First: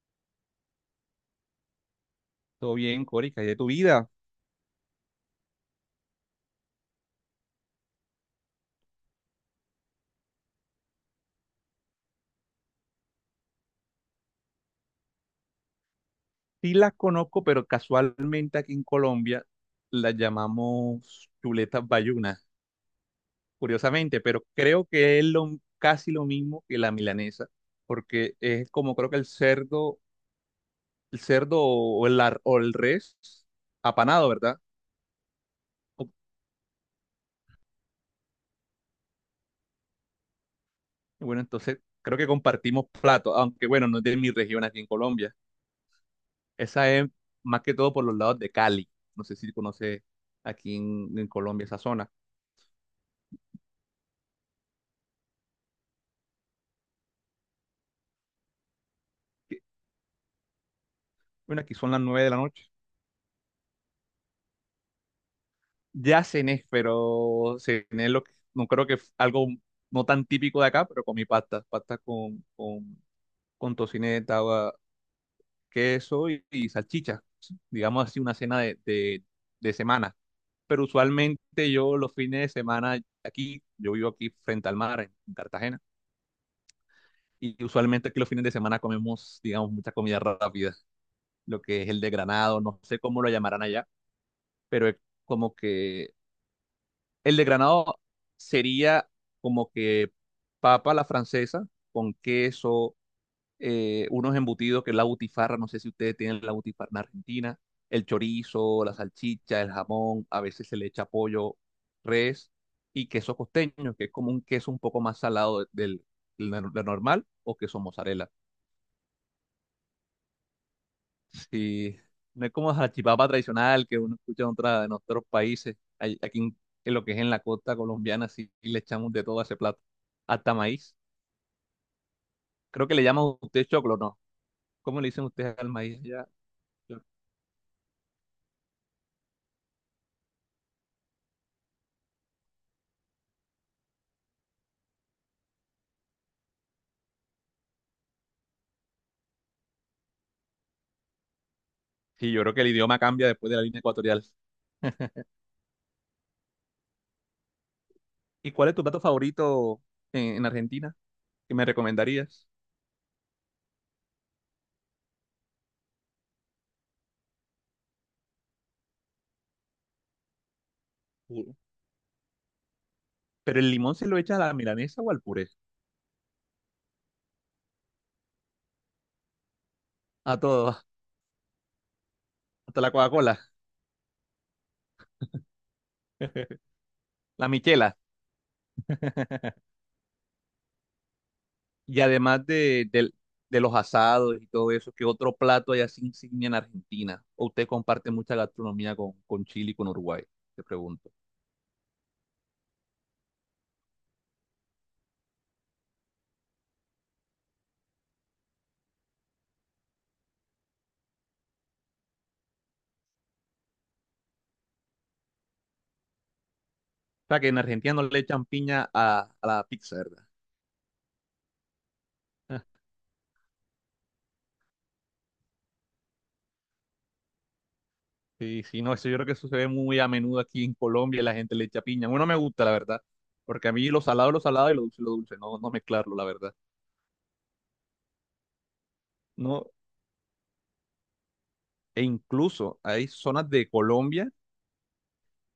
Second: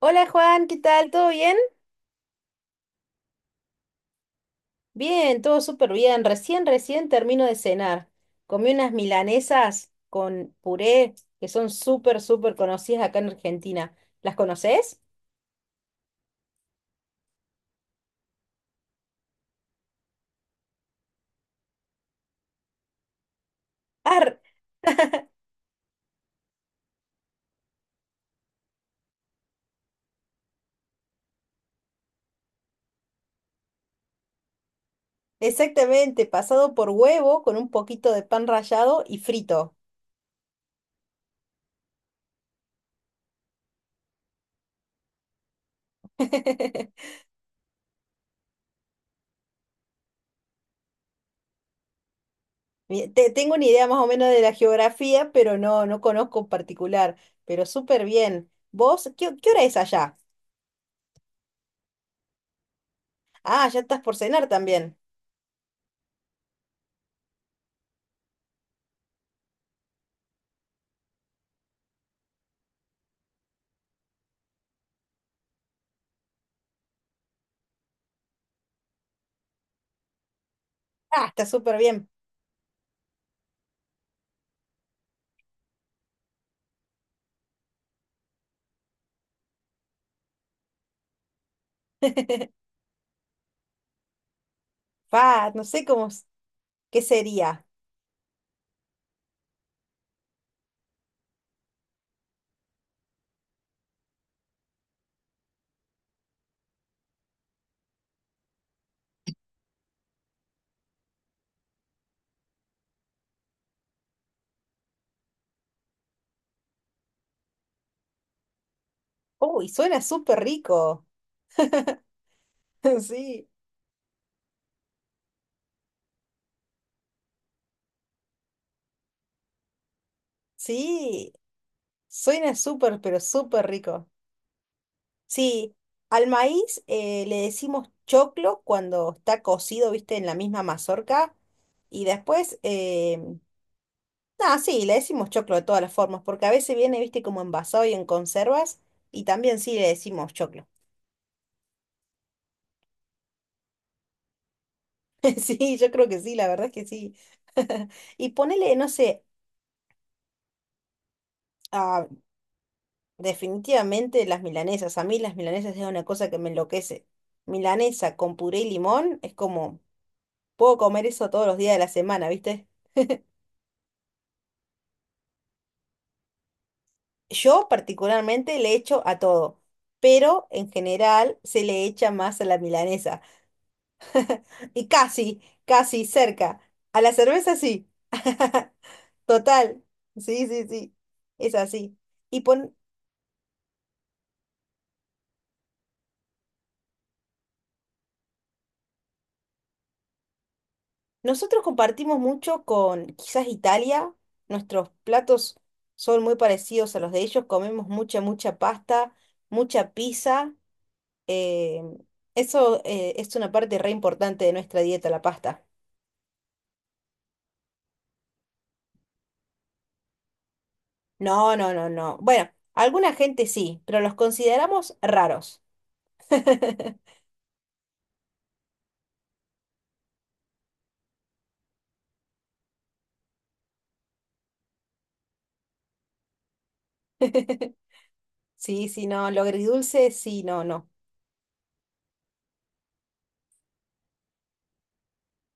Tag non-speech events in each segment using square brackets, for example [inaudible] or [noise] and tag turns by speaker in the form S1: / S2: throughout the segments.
S1: Hola Juan, ¿qué tal? ¿Todo bien?
S2: Todo bien, Cori, ¿qué hay de tu vida?
S1: Bien, todo súper bien. Recién termino de cenar. Comí unas milanesas con puré que son súper conocidas acá en Argentina. ¿Las conoces?
S2: Sí las conozco, pero casualmente aquí en Colombia las llamamos chuletas bayunas, curiosamente,
S1: Ah,
S2: pero creo que es casi lo mismo que la milanesa, porque es como creo que el cerdo, o el res apanado, ¿verdad? O-
S1: exactamente, pasado por huevo con un poquito de pan rallado y frito.
S2: Bueno, entonces creo que compartimos plato, aunque bueno, no es de mi región aquí en Colombia. Esa es
S1: [laughs]
S2: más que todo por los lados de Cali. No sé si conoce aquí en Colombia esa zona.
S1: Tengo una idea más o menos de la geografía, pero no, no conozco en particular, pero súper bien. ¿Vos? ¿Qué hora es allá?
S2: Bueno, aquí son las 9 de la noche.
S1: Ah, ya estás por cenar también.
S2: Ya cené, pero cené lo que, no creo que f- algo no tan típico de acá, pero comí pasta, pasta con tocineta, agua, queso y salchicha, digamos así, una cena de, de semana. Pero
S1: Ah, está
S2: usualmente
S1: súper
S2: yo
S1: bien.
S2: los fines de semana aquí, yo vivo aquí frente al mar, en Cartagena, y usualmente aquí los fines de semana comemos, digamos, mucha comida rápida, lo que es el de granado, no sé cómo lo llamarán allá, pero es
S1: Pa,
S2: como
S1: no sé cómo.
S2: que
S1: ¿Qué
S2: el
S1: sería?
S2: desgranado sería como que papa a la francesa con queso, unos embutidos que es la butifarra, no sé si ustedes tienen la butifarra en Argentina, el chorizo, la salchicha, el jamón, a veces se le echa pollo, res y queso costeño, que es como un queso un poco más salado del, del nor- del normal o queso mozzarella.
S1: Uy, suena súper rico.
S2: Sí, no es como
S1: [laughs]
S2: salchipapa
S1: Sí,
S2: tradicional que uno escucha en otros países. Aquí en lo que es en la costa colombiana, sí le echamos de todo a ese plato. Hasta maíz.
S1: sí, suena
S2: Creo que
S1: súper,
S2: le
S1: pero
S2: llaman a usted
S1: súper
S2: choclo,
S1: rico.
S2: ¿no? ¿Cómo le dicen ustedes al
S1: Sí,
S2: maíz
S1: al
S2: allá?
S1: maíz
S2: Yo-
S1: le decimos choclo cuando está cocido, viste, en la misma mazorca. Y después, nada, sí, le decimos choclo de todas las formas, porque a veces viene, viste, como envasado y en conservas. Y también sí le decimos choclo.
S2: Sí, yo creo que el idioma cambia después de la línea ecuatorial.
S1: [laughs] Sí, yo creo que sí, la verdad es que sí. [laughs] Y
S2: ¿Y cuál es
S1: ponele,
S2: tu
S1: no
S2: plato
S1: sé,
S2: favorito en Argentina? ¿Que me
S1: ah,
S2: recomendarías?
S1: definitivamente las milanesas. A mí las milanesas es una cosa que me enloquece. Milanesa con puré y limón es como, puedo comer eso todos
S2: Puro.
S1: los días de la semana, ¿viste?
S2: ¿Pero el limón se lo echa a la milanesa o al puré?
S1: Yo particularmente le echo a todo,
S2: A
S1: pero en
S2: todo,
S1: general se le echa más a la
S2: hasta la
S1: milanesa.
S2: Coca-Cola.
S1: Y casi cerca.
S2: [laughs]
S1: A la
S2: La
S1: cerveza sí.
S2: michela.
S1: [laughs]
S2: [laughs]
S1: Total. Sí, sí, sí. Es así.
S2: Y
S1: Y
S2: además
S1: pon-
S2: de los asados y todo eso, ¿qué otro plato hay así insignia en Argentina? ¿O usted comparte mucha gastronomía con Chile y con Uruguay? Te pregunto.
S1: Nosotros compartimos mucho con quizás Italia, nuestros platos son muy parecidos a los de ellos, comemos mucha pasta, mucha pizza, eh, eso es una parte re importante de nuestra dieta, la pasta.
S2: O sea, que en Argentina no le echan piña a la pizza, ¿verdad?
S1: No, no, no, no. Bueno,
S2: Ah,
S1: alguna gente sí, pero los consideramos raros. [laughs]
S2: sí, sí, no, eso yo creo que eso se ve muy a menudo aquí en Colombia, la gente le echa piña. Bueno, me gusta, la verdad, porque a mí lo salado es lo salado y lo dulce es lo dulce, no, no mezclarlo, la verdad.
S1: Sí, sí, no, lo
S2: No,
S1: agridulce, sí, no, no.
S2: e incluso hay zonas de Colombia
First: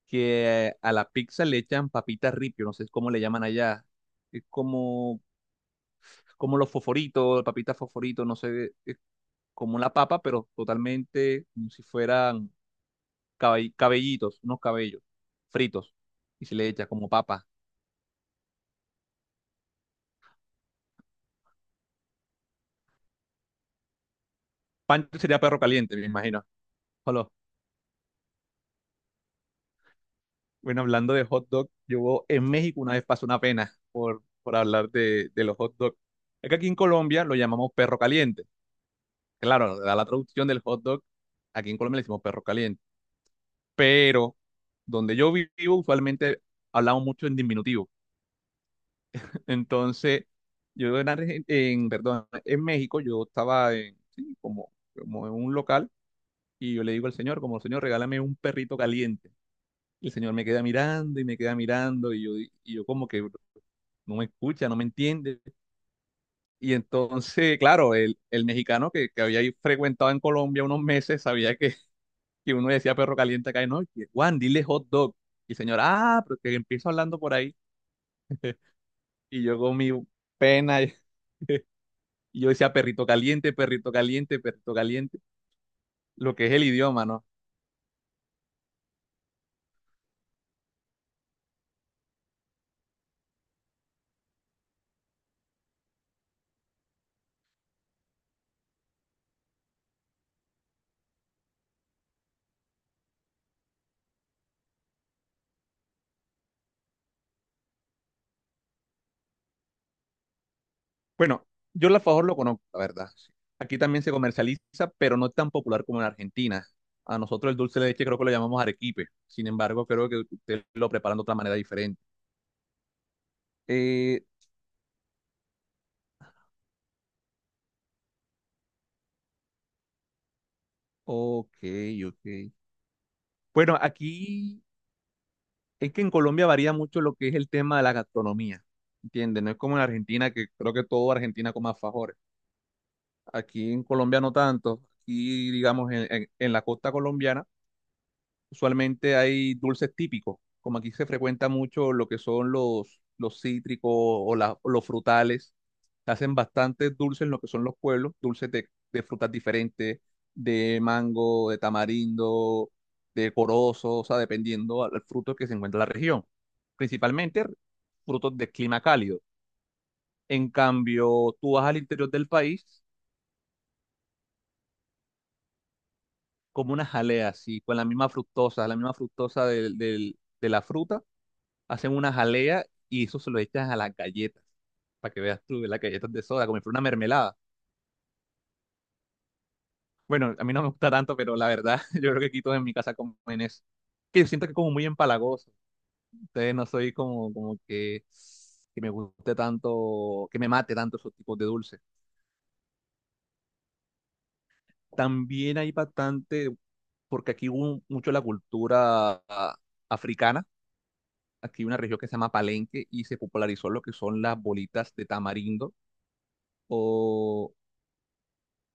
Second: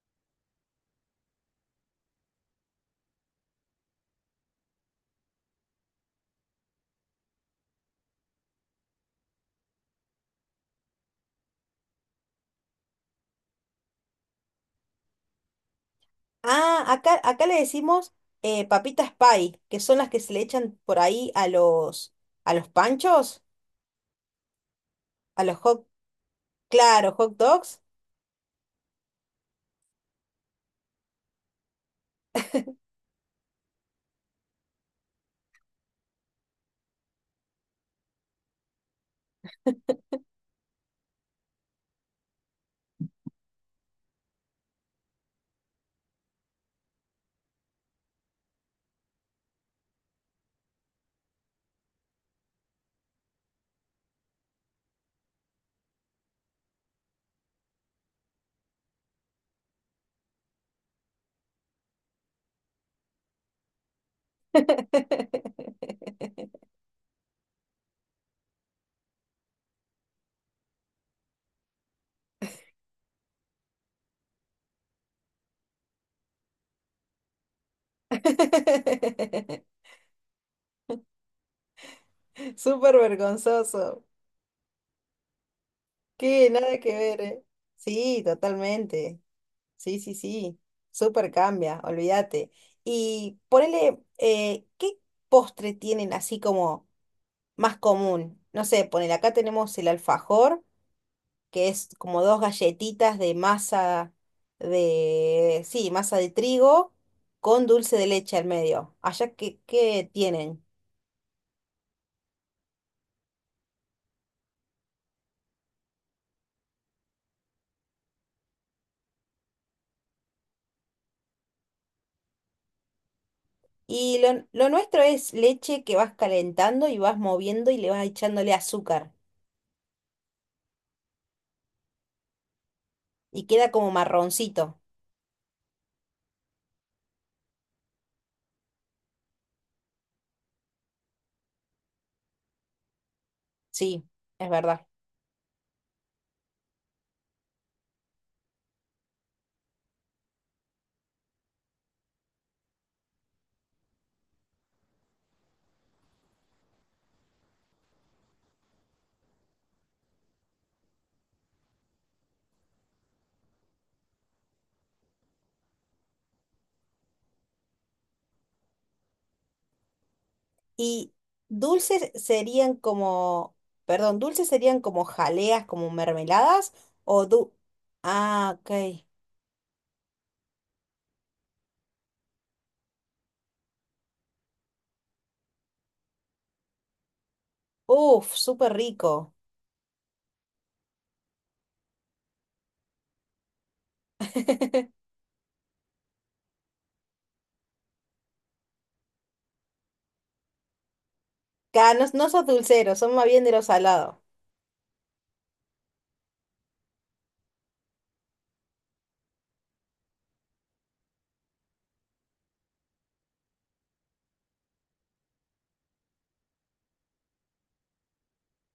S2: que a la pizza le echan papita ripio, no sé cómo le llaman allá. Es como los fosforitos, papitas fosforitos, no sé, es como una papa, pero totalmente como si fueran cabellitos, unos cabellos fritos, y se le
S1: Ah,
S2: echa como
S1: acá
S2: papa.
S1: le decimos papitas pie, que son las que se le echan por ahí a a los panchos.
S2: Pancho sería
S1: A los
S2: perro
S1: hot,
S2: caliente, me imagino.
S1: claro,
S2: Hola.
S1: hot dogs.
S2: Bueno, hablando de hot dog, yo en México una vez pasó una pena por hablar de los hot dogs. Es que aquí en Colombia lo llamamos perro caliente. Claro, da la traducción del hot dog, aquí en Colombia le decimos perro caliente. Pero donde yo vivo, usualmente hablamos mucho en diminutivo. Entonces, yo en México, yo estaba en, sí, como en un local y yo le digo al señor, como señor, regálame un perrito caliente. Y el señor me queda mirando y me queda mirando y yo como que no me escucha, no me entiende. Y entonces, claro, el mexicano que había ahí frecuentado en Colombia unos meses sabía que uno decía perro caliente acá y no, y que, Juan, dile hot dog. Y el señor, ah, pero que empiezo hablando por ahí. Y yo con mi
S1: [laughs]
S2: pena, y yo decía
S1: Súper
S2: perrito caliente, perrito
S1: vergonzoso.
S2: caliente, perrito caliente, lo que
S1: Que
S2: es el
S1: nada que
S2: idioma,
S1: ver,
S2: ¿no?
S1: ¿eh? Sí, totalmente. Sí, sí, sí. Súper cambia, olvídate. Y ponele, ¿qué postre tienen así como más común? No sé, ponele, acá tenemos el alfajor, que es como dos galletitas de masa de, sí, masa de trigo con dulce de leche al medio. Allá qué tienen.
S2: Bueno, yo el alfajor lo conozco, la verdad, sí. Aquí también se comercializa, pero no es tan popular como en Argentina. A nosotros el dulce de leche creo que lo llamamos arequipe. Sin embargo, creo que ustedes lo preparan de otra manera diferente.
S1: Y
S2: Eh,
S1: lo nuestro es leche que vas calentando y vas moviendo y le vas echándole azúcar.
S2: ok, ok.
S1: Y queda
S2: Bueno,
S1: como
S2: aquí
S1: marroncito.
S2: es que en Colombia varía mucho lo que es el tema de la gastronomía, ¿entiendes? No es como en Argentina, que creo que todo Argentina come alfajores. Aquí en
S1: Sí,
S2: Colombia no
S1: es
S2: tanto.
S1: verdad.
S2: Aquí, digamos, en la costa colombiana, usualmente hay dulces típicos. Como aquí se frecuenta mucho lo que son los cítricos o los frutales. Se hacen bastantes dulces en lo que son los pueblos, dulces de frutas diferentes, de mango, de tamarindo, de corozo, o sea, dependiendo al fruto que se encuentra en la región. Principalmente frutos de clima cálido. En
S1: Y
S2: cambio, tú vas al
S1: dulces
S2: interior del
S1: serían
S2: país
S1: como, perdón, dulces serían como jaleas, como mermeladas
S2: como una
S1: o
S2: jalea
S1: du...
S2: así, con
S1: ah,
S2: la misma
S1: ok.
S2: fructosa de la fruta, hacen una jalea y eso se lo echas a las galletas, para que veas tú, las galletas de soda, como si fuera una mermelada.
S1: Uf, súper rico.
S2: Bueno, a mí no me gusta tanto, pero la verdad, [laughs] yo creo que quito en mi casa como en eso. Que yo siento que es como muy
S1: [laughs]
S2: empalagoso, entonces no soy como que me guste tanto, que me mate tanto esos tipos de dulces.
S1: No, no sos dulcero, son más bien de lo salado.
S2: También hay bastante, porque aquí hubo mucho la cultura africana. Aquí hay una región que se llama Palenque y se popularizó lo que son las bolitas de tamarindo o,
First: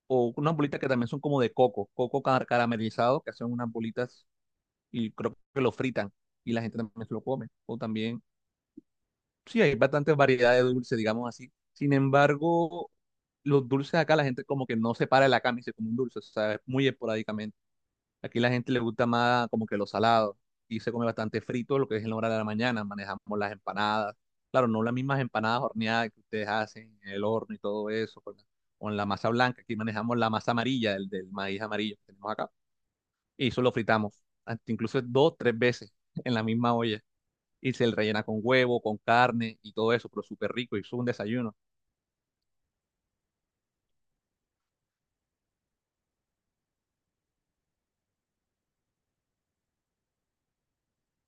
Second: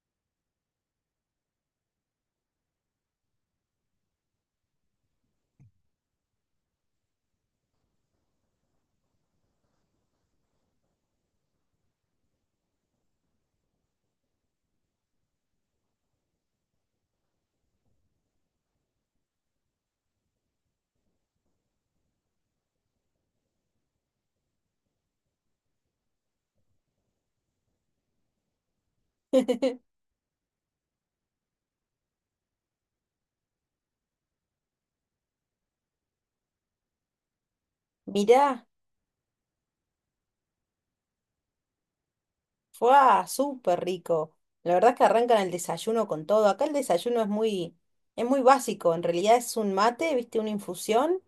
S2: o unas bolitas que también son como de coco, caramelizado, que hacen unas bolitas y creo que lo fritan y la gente también se lo come. O también, sí, hay bastantes variedades de dulce, digamos así. Sin embargo, los dulces acá la gente como que no separa la cama y se come un dulce, o sea, es muy esporádicamente. Aquí la gente le gusta más como que lo salado y se come bastante frito, lo que es en la hora de la mañana. Manejamos las empanadas. Claro, no las mismas empanadas horneadas que ustedes hacen en el horno y todo eso, con la masa blanca. Aquí
S1: [laughs]
S2: manejamos la masa amarilla, el del maíz amarillo que tenemos acá. Y eso lo fritamos, hasta incluso dos, tres veces [laughs] en la misma olla. Y se le rellena con
S1: Mirá,
S2: huevo, con carne y todo eso, pero súper rico. Y eso es un desayuno.
S1: fue súper rico. La verdad es que arrancan el desayuno con todo. Acá el desayuno es muy básico. En realidad es un mate, viste, una infusión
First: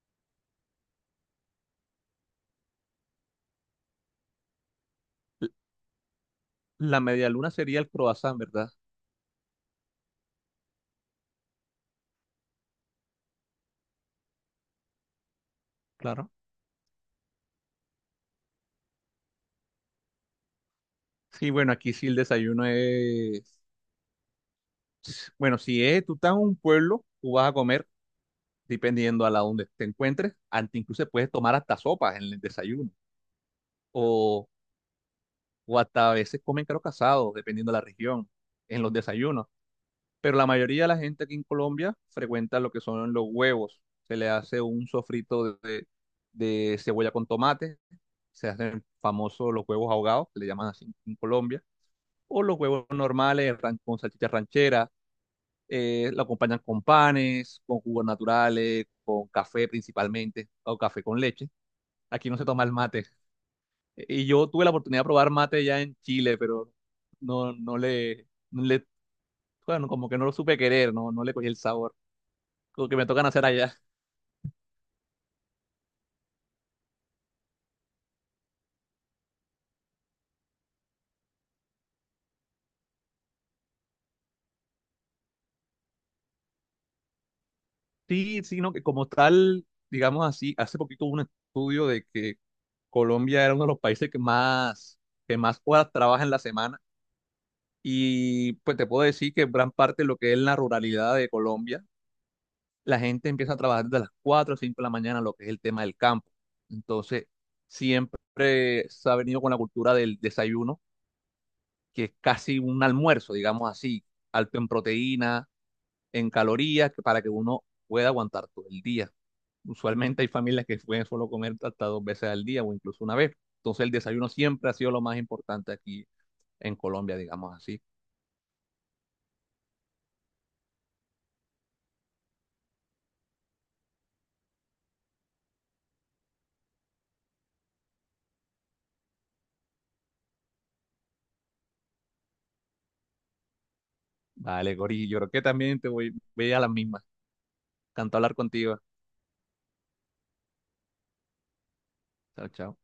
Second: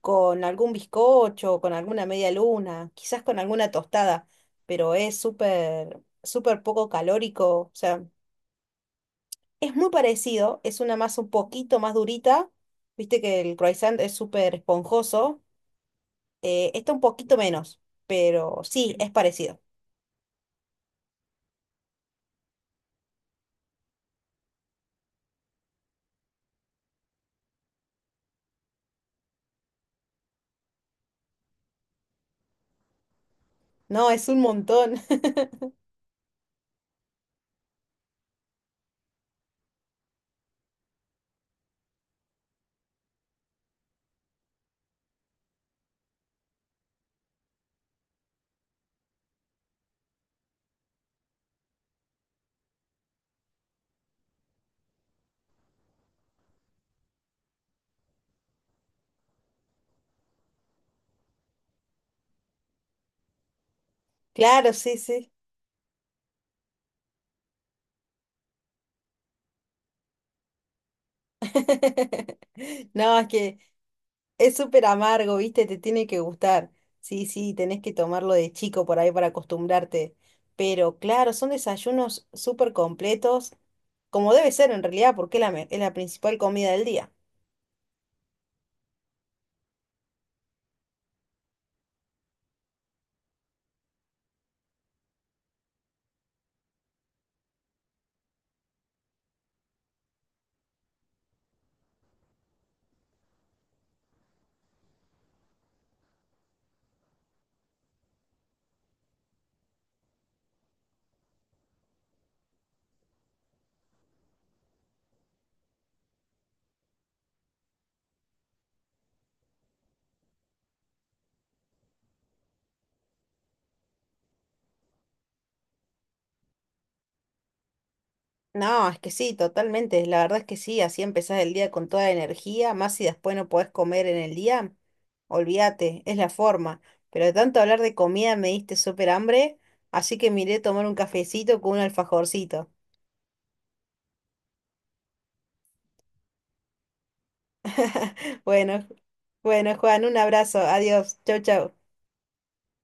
S1: con algún bizcocho, con alguna media luna, quizás con alguna tostada, pero es
S2: L-
S1: súper poco
S2: La media
S1: calórico.
S2: luna
S1: O
S2: sería el
S1: sea,
S2: croissant, ¿verdad?
S1: es muy parecido, es una masa un poquito más durita. Viste que el croissant es súper esponjoso.
S2: Claro.
S1: Está un poquito menos, pero sí, es parecido.
S2: Sí, bueno, aquí sí el desayuno es. Bueno, si es, tú estás en un pueblo, tú vas a comer, dependiendo a la donde te encuentres, ante incluso puedes tomar hasta sopas en el desayuno,
S1: No, es un
S2: o,
S1: montón. [laughs]
S2: o hasta a veces comen caro casado, dependiendo de la región, en los desayunos. Pero la mayoría de la gente aquí en Colombia frecuenta lo que son los huevos. Se le hace un sofrito de cebolla con tomate, se hacen famosos los huevos ahogados, que le llaman así en Colombia, o los huevos normales con salchicha ranchera. Lo acompañan con panes, con jugos naturales, con café principalmente, o café con leche. Aquí no se toma el mate. Y yo tuve la
S1: Claro, sí,
S2: oportunidad de
S1: sí.
S2: probar mate ya en Chile, pero no, bueno, como que no lo supe querer, no, no le cogí el sabor.
S1: [laughs]
S2: Lo que me
S1: No,
S2: tocan
S1: es
S2: hacer
S1: que
S2: allá.
S1: es súper amargo, ¿viste? Te tiene que gustar. Sí, sí, tenés que tomarlo de chico por ahí para acostumbrarte. Pero claro, son desayunos súper completos, como debe ser en realidad, porque es es la principal comida del día.
S2: Sí, sí, no, que como tal, digamos así, hace poquito hubo un estudio de que Colombia era uno de los países que más horas trabaja en la semana. Y pues te puedo decir que gran parte de lo que es la ruralidad de Colombia la gente empieza a trabajar desde las 4 o 5 de la mañana, lo que es el tema del campo. Entonces, siempre se ha venido con la cultura del desayuno, que es casi un almuerzo, digamos así, alto en proteína, en calorías, para que uno pueda aguantar todo el día. Usualmente hay familias que pueden solo comer hasta dos veces al día o incluso una vez. Entonces, el desayuno siempre ha sido lo más importante aquí en Colombia, digamos así.
S1: No, es que sí, totalmente. La verdad es que sí, así empezás el día con toda la energía, más si después no podés comer en el día, olvídate, es la forma. Pero de tanto hablar de comida me diste súper hambre, así que miré tomar un cafecito con un alfajorcito.
S2: Vale, Gori, yo creo que también voy a las mismas. Encantado de hablar
S1: [laughs]
S2: contigo.
S1: Bueno, bueno, Juan, un abrazo, adiós, chau, chau.
S2: Chao, chao.